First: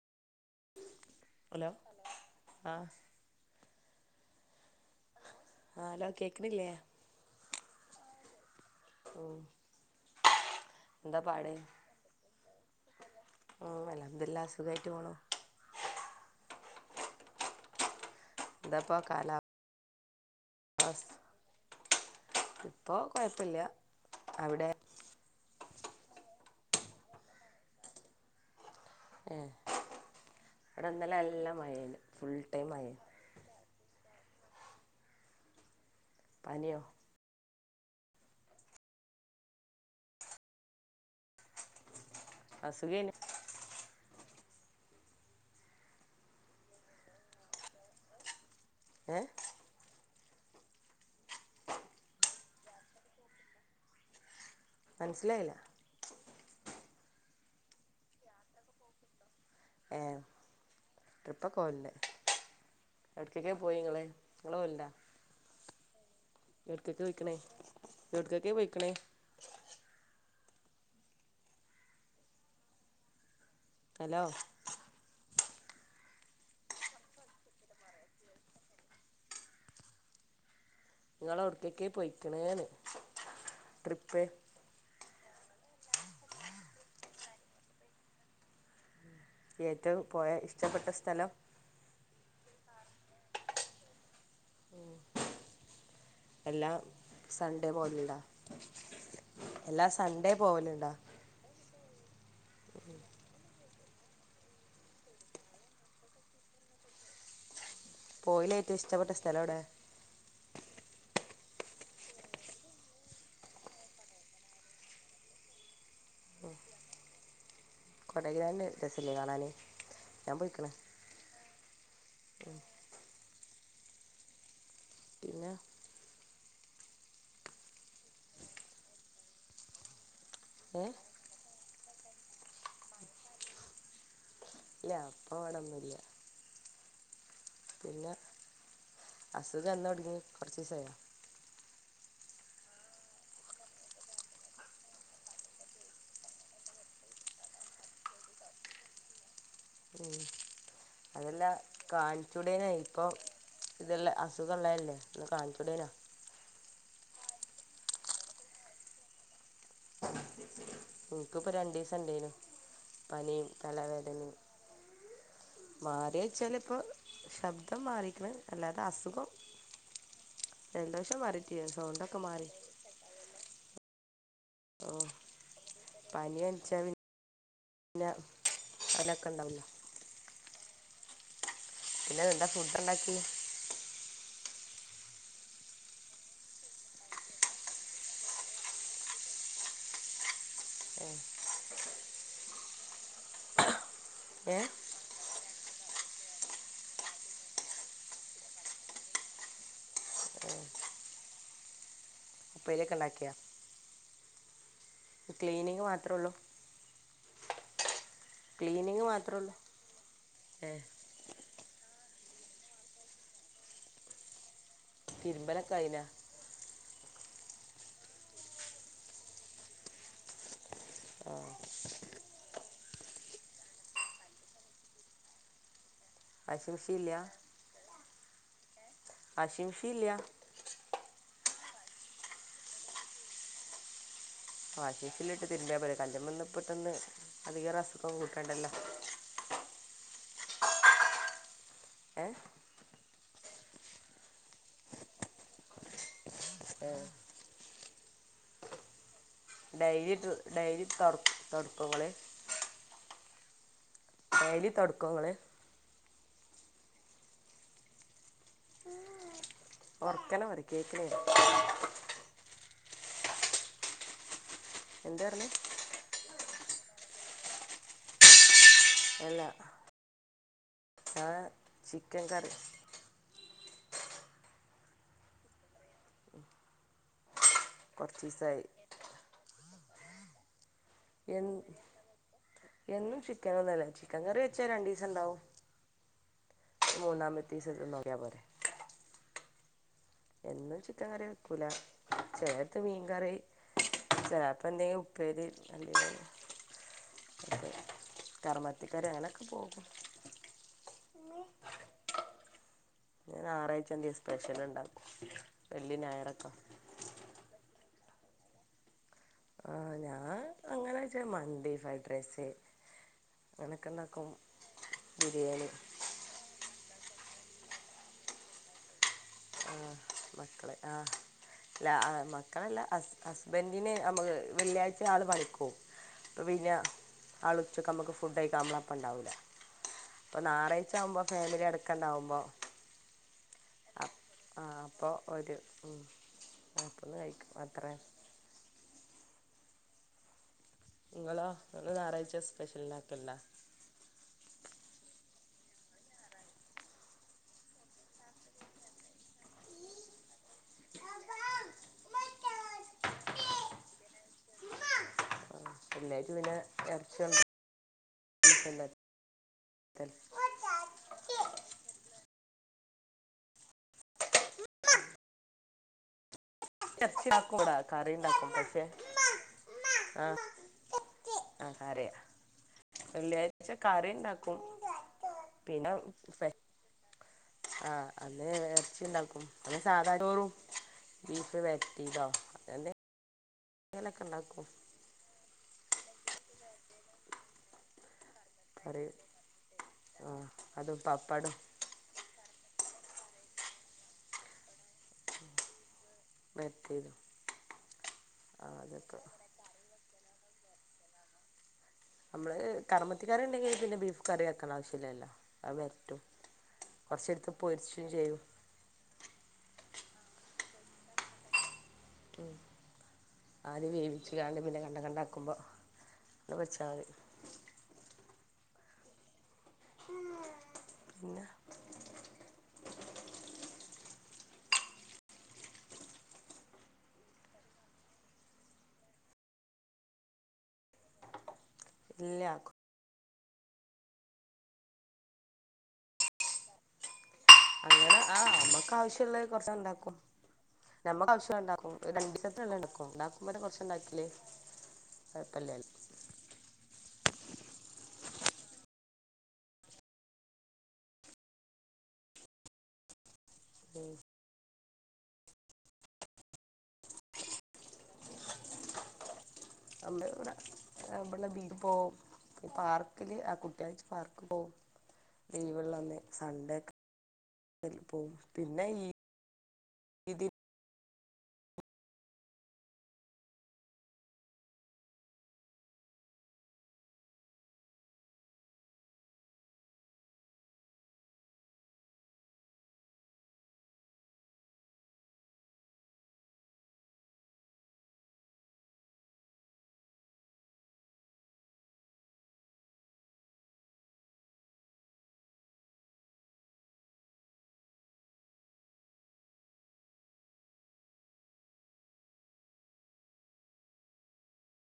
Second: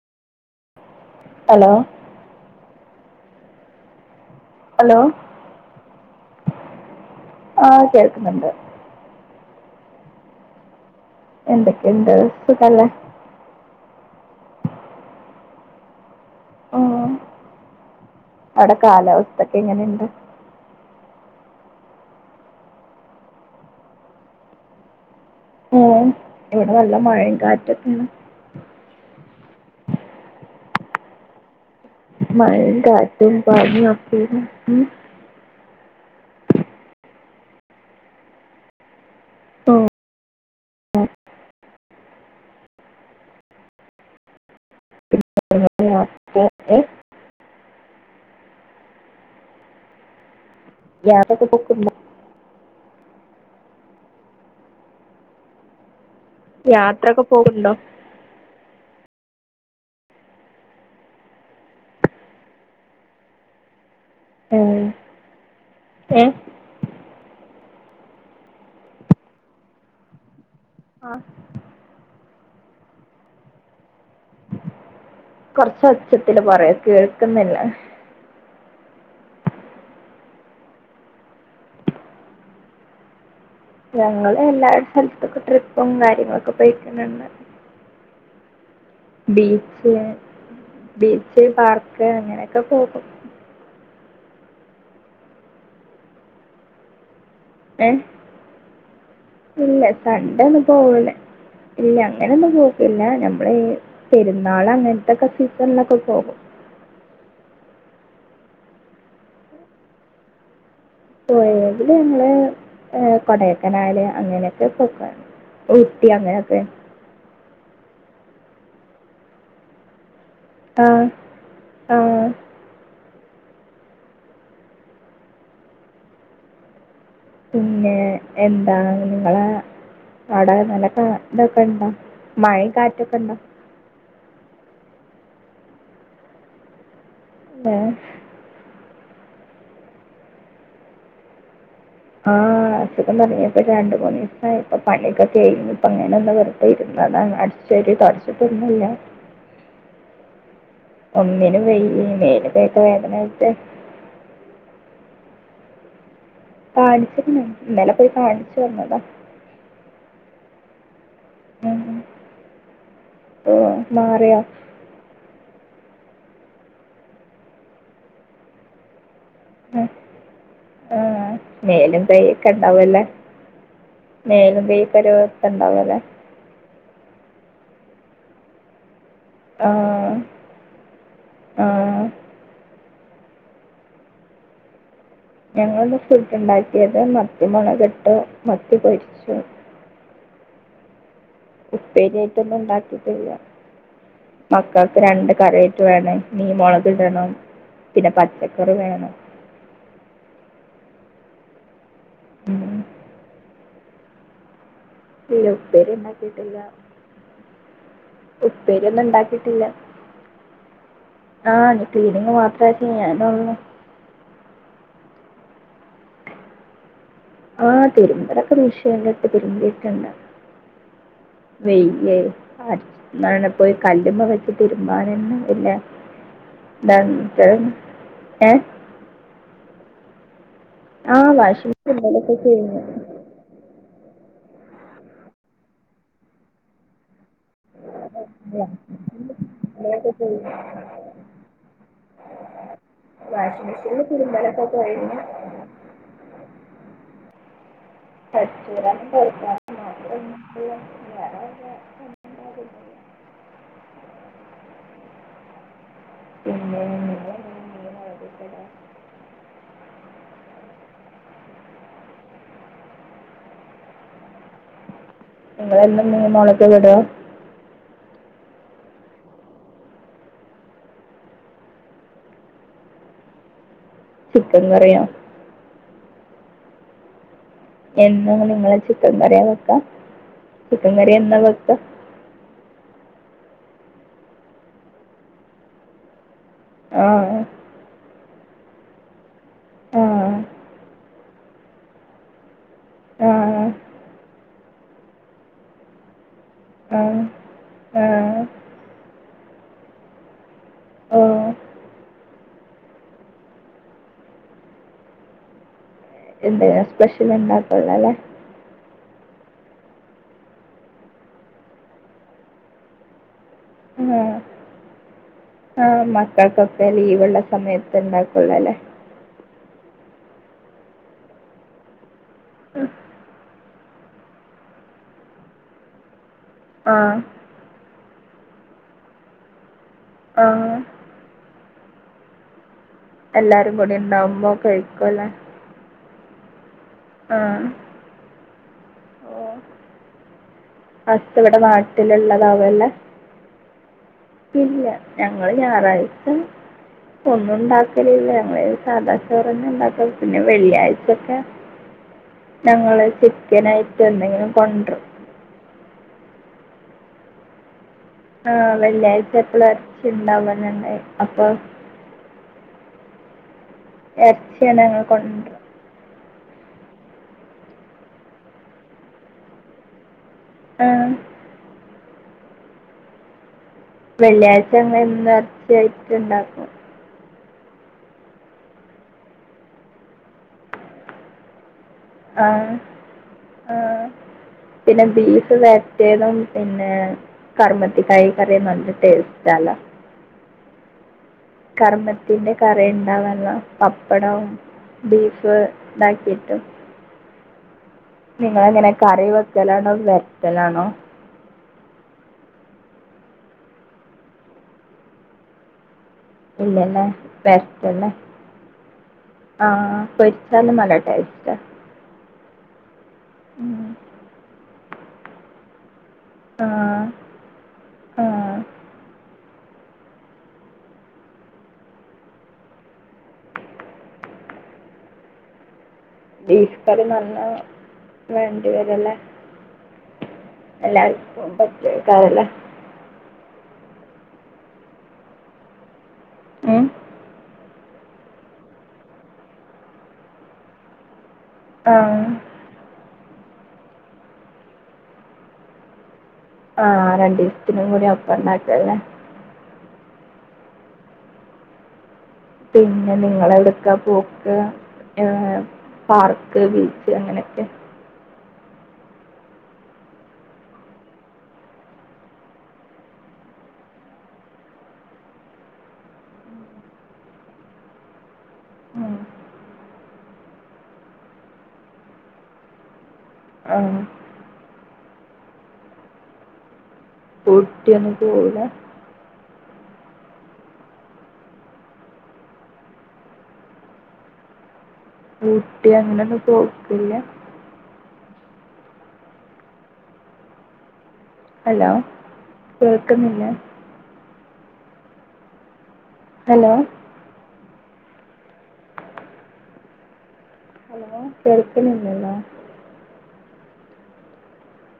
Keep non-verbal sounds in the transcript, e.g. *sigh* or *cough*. Hello ആഹ് hello ആഹ് hello കേക്കണില്ലേ ആഹ് കേൾക്കുന്നുണ്ട് ഓഹ് എന്താ പാട് എന്താ സുകല്ലേ ഓ അല്ലബ്ദുലില്ലഹ്‌ സുകായിട്ടു പോണു ഉം അവിടെ കാലാവസ്ഥൊക്കെ എങ്ങനെണ്ട് അഹ് ഇപ്പൊ കൊഴപ്പല്ല അവിടെ ഉം ഇവിടെ നല്ല മഴയും കാറ്റൊക്കെയാണ് ഏഹ് ഇവിടെന്നല് എല്ലാം മഴേണ്ട് മഴയും കാറ്റും പനിയൊക്കെയിരുനു ഉം പനിയോ ഉം. അസ്ബി എണി *inaudible* ഏഹ് ഗ്യാബൊക്കെ ബുക്ക് *unintelligible* മനസ്സിലായില്ല യാത്രക്കെ പോകുണ്ടോ ആം ട്രിപ്പൊക്കെ പോല്ലേ എവിടക്കൊക്കെ പോയെ നിങ്ങള് നിങ്ങള് പോവണ്ട ഏഹ് എവിടുകെകയാ വെക്കണെ എവിടുകെകയാ വെക്കണെ ആ ഹലോ കുറച്ച് ഒച്ചത്തില് പറെ കേൾക്കുന്നില്ല നിങ്ങള അവിടക്കൊക്കെ പൊയ്ക്ണേന്ന് ഞങ്ങള് എല്ലാ സൽത്ത്ക്കും ട്രിപ്പും കാര്യങ്ങളൊക്കെ പോയിക്കുന്നന്ന് ബീച്ച് ഏറ്റവും പോയ ഇഷ്ടപ്പെട്ട സ്ഥലം ബീച്ച് പാർക്ക് അങ്ങനൊക്കെ പോകും. ഉം എല്ലാം സൺ‌ഡേ ഏ ഓളിഡാ ഇല്ല സൺ‌ഡേന്നും പോവൂല. ഇല്ല അങ്ങനൊന്നും പോക്കില്ല. നമ്മള് ഈ പെരുന്നാള് അങ്ങൻത്തൊക്കെ സീസണിലൊക്കെ പോകും. പോയിലേറ്റവും ഇഷ്ടപ്പെട്ട സ്ഥലൗടെ. പോയതില് ഞങ്ങള് ഏ കൊടൈക്കനാല് അങ്ങനെയൊക്കെ പോക്കാണ്. ഊട്ടി അങ്ങനൊക്കെ കൊടൈക്കനാല് രസല്ലെ കാണാന്. ഞാൻ പോയിക്ക്ണ്. ആഹ് ആഹ് ട്ടില്ല പിന്നെ എന്താണ് നിങ്ങളെ അടെ ഏ നല്ലക്ക ഇതൊക്കെ ഇണ്ടോ മഴയും കാറ്റൊക്കെ ഇണ്ടോ. ഇല്ല അപ്പ ഇവിടൊന്നുല്ല ഏ പിന്നെ അസുഖം എന്ന് തൊടങ്ങി. കൊറ്ച്ചീസായോ? ആഹ് അസുഖം തുടങ്ങിയിപ്പൊ രണ്ടു മൂന്നീസായി. ഇപ്പ പണിയൊക്കെ കഴിഞ്ഞ് ഇപ്പ ഇങ്ങനെ ഒന്ന് വെറുതെ ഇരുന്നതാ അ ശെരി തൊട്ച്ചിട്ടൊന്നു ഇല്ല. ഉം അതെല്ല ഒന്നിനും വയ്യേ. മേല് കാണിച്ചൂടേന്യാെ കയ്യൊക്കെ ഇപ്പം വേദനായിട്ട് ഇതുള്ള അസുഖ ഇള്ളതല്ലേ ഒന്ന് കാണിച്ചൂടേന്നോ? കാണിച്ചിര്ന്ന്. ഇന്നലെ പോയി കാണിച്ചു വന്നതാ. ഇൻക്ക്പ്പ ഉം. രണ്ടീസം ഇണ്ടേനു. പനിയും ഓ തലവേദനയും മാറിയോ? മാറ്യാേയ്ച്ചാല് ഇപ്പം ശബ്ദം മാറിക്ക്ണ് അല്ലാതെ അസുഖം ഉം ആ ജലദോഷം മാറിയിട്ടില്ല മേലും കൈ സൗണ്ടൊക്കെ മാറി ഒക്കെ ഇണ്ടാവല്ലേ? മേലും കൈയും ഓ *unintelligible* ഉണ്ടാവല്ലെ പനി പൻച്ചാ പിന്നെ ഓലക്കെ ഇണ്ടാ *unintelligible* ആ. ആ. പിന്നെ തന്താ ഫുഡ് ഇണ്ടാക്കി? ഞങ്ങള് ഇന്ന് ഫുഡ് ഉണ്ടാക്കിയത് മത്തിമുളകിട്ടു. മത്തി പൊരിച്ചു ഉം ഉപ്പേരി അയ്റ്റൊന്നും ഇണ്ടാക്കിട്ടില്ല. ഏ മക്കൾ രണ്ട് കറി അയ്റ്റ് വേണെ. മീൻ മൊളകിടണം പിന്നെ പച്ചക്കറി വേണം. ഉം. ഉപ്പേരിയൊക്കെ ഇണ്ടാക്ക്യാ? ഇത് ക്ലീനിങ് ഉപ്പേരി മാത്ര ഒള്ളൂ? ഇല്ല ഉണ്ടാക്കിയിട്ടില്ല ഉപ്പേരി ഒന്നും ക്ലീനിങ് മാത്രമേ ഉള്ളൂ ഉണ്ടാക്കിയിട്ടില്ല. ഏ ആ ക്ലീനിങ്ങ് മാത്രമേ ചെയ്യാനൊള്ളു. തിരുമ്പലൊക്കെ അയ്ലാ? ആഹ് തിരുമ്പലൊക്കെ മിഷീൻലിട്ട് തിരുമ്പീട്ട്ണ്ട്. നെയ്യ്അ എന്ന പിന്നെ പോയി കല്ലുമ വെച്ച് തിരുമ്പാനൊന്നു പിന്നെ. വാഷിംഗ് മെഷീൻ ഇല്ല *unintelligible* ഏഹ് വാഷിംഗ് മിഷീൻ ഇല്ല. ആഹ് വാഷിംഗ് മെഷീൻലൊക്കെ *unintelligible* വാഷിംഗ് മിഷീല് ഇട്ട് തിരിമ്പിയാപോരെ. കല്ല്മന്ന്പ്പത്തന്ന് അധികം അസുഖം കൂട്ടണ്ടല്ലോ? *unintelligible* ഏഹ് വാഷിംഗ് മെഷീനില് തിര്മ്പലൊക്കെ കഴിഞ്ഞു. ആഹ് *unintelligible* ഡെയ്ലി ഡെയ്ലി തൊട് വേറെ തൊട്ക്കോങ്ങള്? ഡെയ്ലി തൊട്ക്കോ ങ്ങള്? *unintelligible* ഓർക്കനെ പറി കേക്ക്ണില്ല. എന്താ ർഞ്ഞേ? ഇങ്ങളെന്നും മീൻ മൊളകല്ലെടാ? അല്ലാ ആഹ് ചിക്കൻ കറി. ചിക്കൻ കറിയോ? കുറച്ച് എന്നും ദിവസമായി നിങ്ങള് ചിക്കൻ കറ്യാ വെക്ക. ചിക്കൻ കറിയ എൻ എന്നും ചിക്കന്നൊനല്ല. ചിക്കൻ കറി വെച്ചാ രണ്ടീസണ്ടാവും. ആ മൂന്നാമത്തീസം *unintelligible* ക്ക്യാ പോരേ ആഹ് എന്നും ചിക്കൻ കറി വെക്കൂല. ചിലേര്ത്ത് ആ മീൻകറി ചേലേപ്പെന്തെലു പ്പേരി *inaudible* ഉം കർമത്തികാര് അങ്ങനെക്കെ പോവും ഓ ഇഞ് ഞായറാഴ്ചന്തേം സ്പെഷ്യല്ണ്ടാക്കും വെള്ളി, ഞായറൊ എന്തേം സ്പെഷ്യല്ണ്ടാക്കൊല്ലൊല്ലേ. ആഹ് ഞാ അങ്ങനെച്ച മന്തി, ഫഡ്രസ്സ് അങ്ങനെക്കെണ്ടാക്കും ബിരിയാണി ആഹ് മക്കൾക്കൊക്കെ ലീവ്ള്ള സമയത്ത്ണ്ടാക്കൊല്ലോല്ലേ. ആഹ് മക്കളെ ആഹ് ല്ല ആഹ് മക്കളല്ല ഹസ് ഹസ്ബൻറിന് അമ്മക്ക് വെള്ളിയാഴ്ച ആള് പണിക്കോവും അപ്പ പിന്നെ ആ ആള് ഉച്ചക്കമ്മക്ക് ഫുഡഴിക്കാം അമ്മളപ്പണ്ടാവൂല്ല. അപ്പ ആ ഞായറഴ്ച്ചാവുമ്പോ ഫാമില്യടക്കണ്ടാവുമ്പോ എല്ലാരും കൂടി ഉണ്ടാവുമ്പോ ആഹ് അപ്പോ കഴിക്കുമല്ലേ ഒരു ഉം ഉം ഒപ്പൊന്ന് ആ കഴിക്ക അത്രേ ഓ ഹസ്സ് ഇങ്ങളോ ഇവിടെ ഇങ്ങള് ഞായറാഴ്ച നാട്ടിലുള്ളതാവല്ലേ സ്പെഷ്യല്ണ്ടാക്കല്ണ്ട? ഇല്ല ഞങ്ങള് ഞായറാഴ്ച ഒന്നുണ്ടാക്കലില്ല ഞങ്ങള് സാധാ ചോറെന്നെണ്ടാക്കല് പിന്നെ വെള്ളിയാഴ്ചൊക്കെ വെള്ളിയാഴ്ച ഞങ്ങൾ ചിക്കനായിട്ട് എന്തെങ്കിലും കൊണ്ട്രും. വെള്ളിയാഴ്ച്ച പിന്നെ എർച്ചി ആഹ് വെള്ളിയാഴ്ച എപ്പളും എർച്ചിണ്ടാ *unintelligible* അപ്പൊ എർച്ച്യന്നെ ഞങ്ങള് കൊണ്ട്രും. എർച്ചിണ്ടാ *unintelligible* കറിണ്ടാക്കും പക്ഷെ ആഹ് അ *unintelligible* വെള്ളിയാഴ് ച്ച കറി ണ്ടാക്കും വെള്ളിയാഴ്ച ഞങ്ങൾ എന്നും പിന്നെ ഇറച്ചിയായിട്ട് പെ ഉണ്ടാക്കും ആഹ് അന്ന് എർച്ചി ണ്ടാക്കും പിന്നെ സാധാരണ ചോറും ബീഫ് വെര് ആ *unintelligible* ആ എന്തേലെക്കെ ഇണ്ടാക്കും പിന്നെ ബീഫ് വര്ട്ടിയതും പിന്നെ കറുമത്തിക്കായ് കറി ടേസ്റ്റ ആല ആ അതും പപ്പടും കർമ്മത്തിന്റെ കറി ഇണ്ടാവല്ലോ പപ്പടം ബീഫ് ഇണ്ടാക്കിട്ടും വരട്ടിയതും ആഹ് നിങ്ങളങ്ങനെ അതൊക്കെ കറി വെ വെക്കലാണോ വര്ട്ടലാണോ നമ്മള് കർമത്തി കറി ഉണ്ടെങ്കി പിന്നെ ബീഫ് കറി വെക്കണ്ട ആവശ്യല്ലല്ലോ അത് വര്ട്ടും ഇല്ലല്ലേ കൊർച്ച് ഇട്ത്ത് പൊര്ച്ചും വരട്ടല്ലേ ചെയ്യും ആ പൊര്ചാലും നല്ല ടെസ്റ്റ ഉം ആദ്യം വേവിച്കാണ്ട് പിന്നെ കണ്ടം കണ്ടാക്കുമ്പോ പിന്നെ ആ പോര്ച്ചാ മതി ആ പിന്നെ ബീഫ് കറി നല്ല വേണ്ടിവരല്ലേ എല്ലാർക്കും പ ഇല്ലാ ക് ഉം അങ്ങന ആ നമ്മക്ക് ആവശ്യള്ള കൊർചാണ്ട് ഇണ്ടാക്കും നമ്മക്ക് ആവശ്യം ആ ഇണ്ടാക്കും രണ്ടീസ എടുക്കും ഇണ്ടാക്കുമ്പാണ്ട് കൊർച്ണ്ടാക്കില്ലേ കോഴപ്പല്ല ആ രണ്ടീസ്ത്തിനും കൂടി ഒപ്പം ഇണ്ടാക്കല്ലേ പിന്നെ നിങ്ങള് എവ്ട്ക്കാ പോ ഉം ക്ക് ഏ പാർക്ക് ബീച്ച് അങ്ങനെക്കെ നമ്മടെ ഇവടെ *unintelligible* പൊ പാർക്കില് ആ കുട്ടിയാഴ്ച പാർക്ക് പോവും ലീവ്ള്ള അന്ന് സണ്ടേ ഒക്കെ പോവും പിന്നെ ഈ ഉം. ആ ഊട്ടിയൊന്നും പോവൂല ഊട്ടി അങ്ങന ഒന്നും പോക്കില്ല ഹലോ കേൾക്കുന്നില്ലേ ഹലോ ഹലോ കേൾക്കുന്നില്ലല്ലോ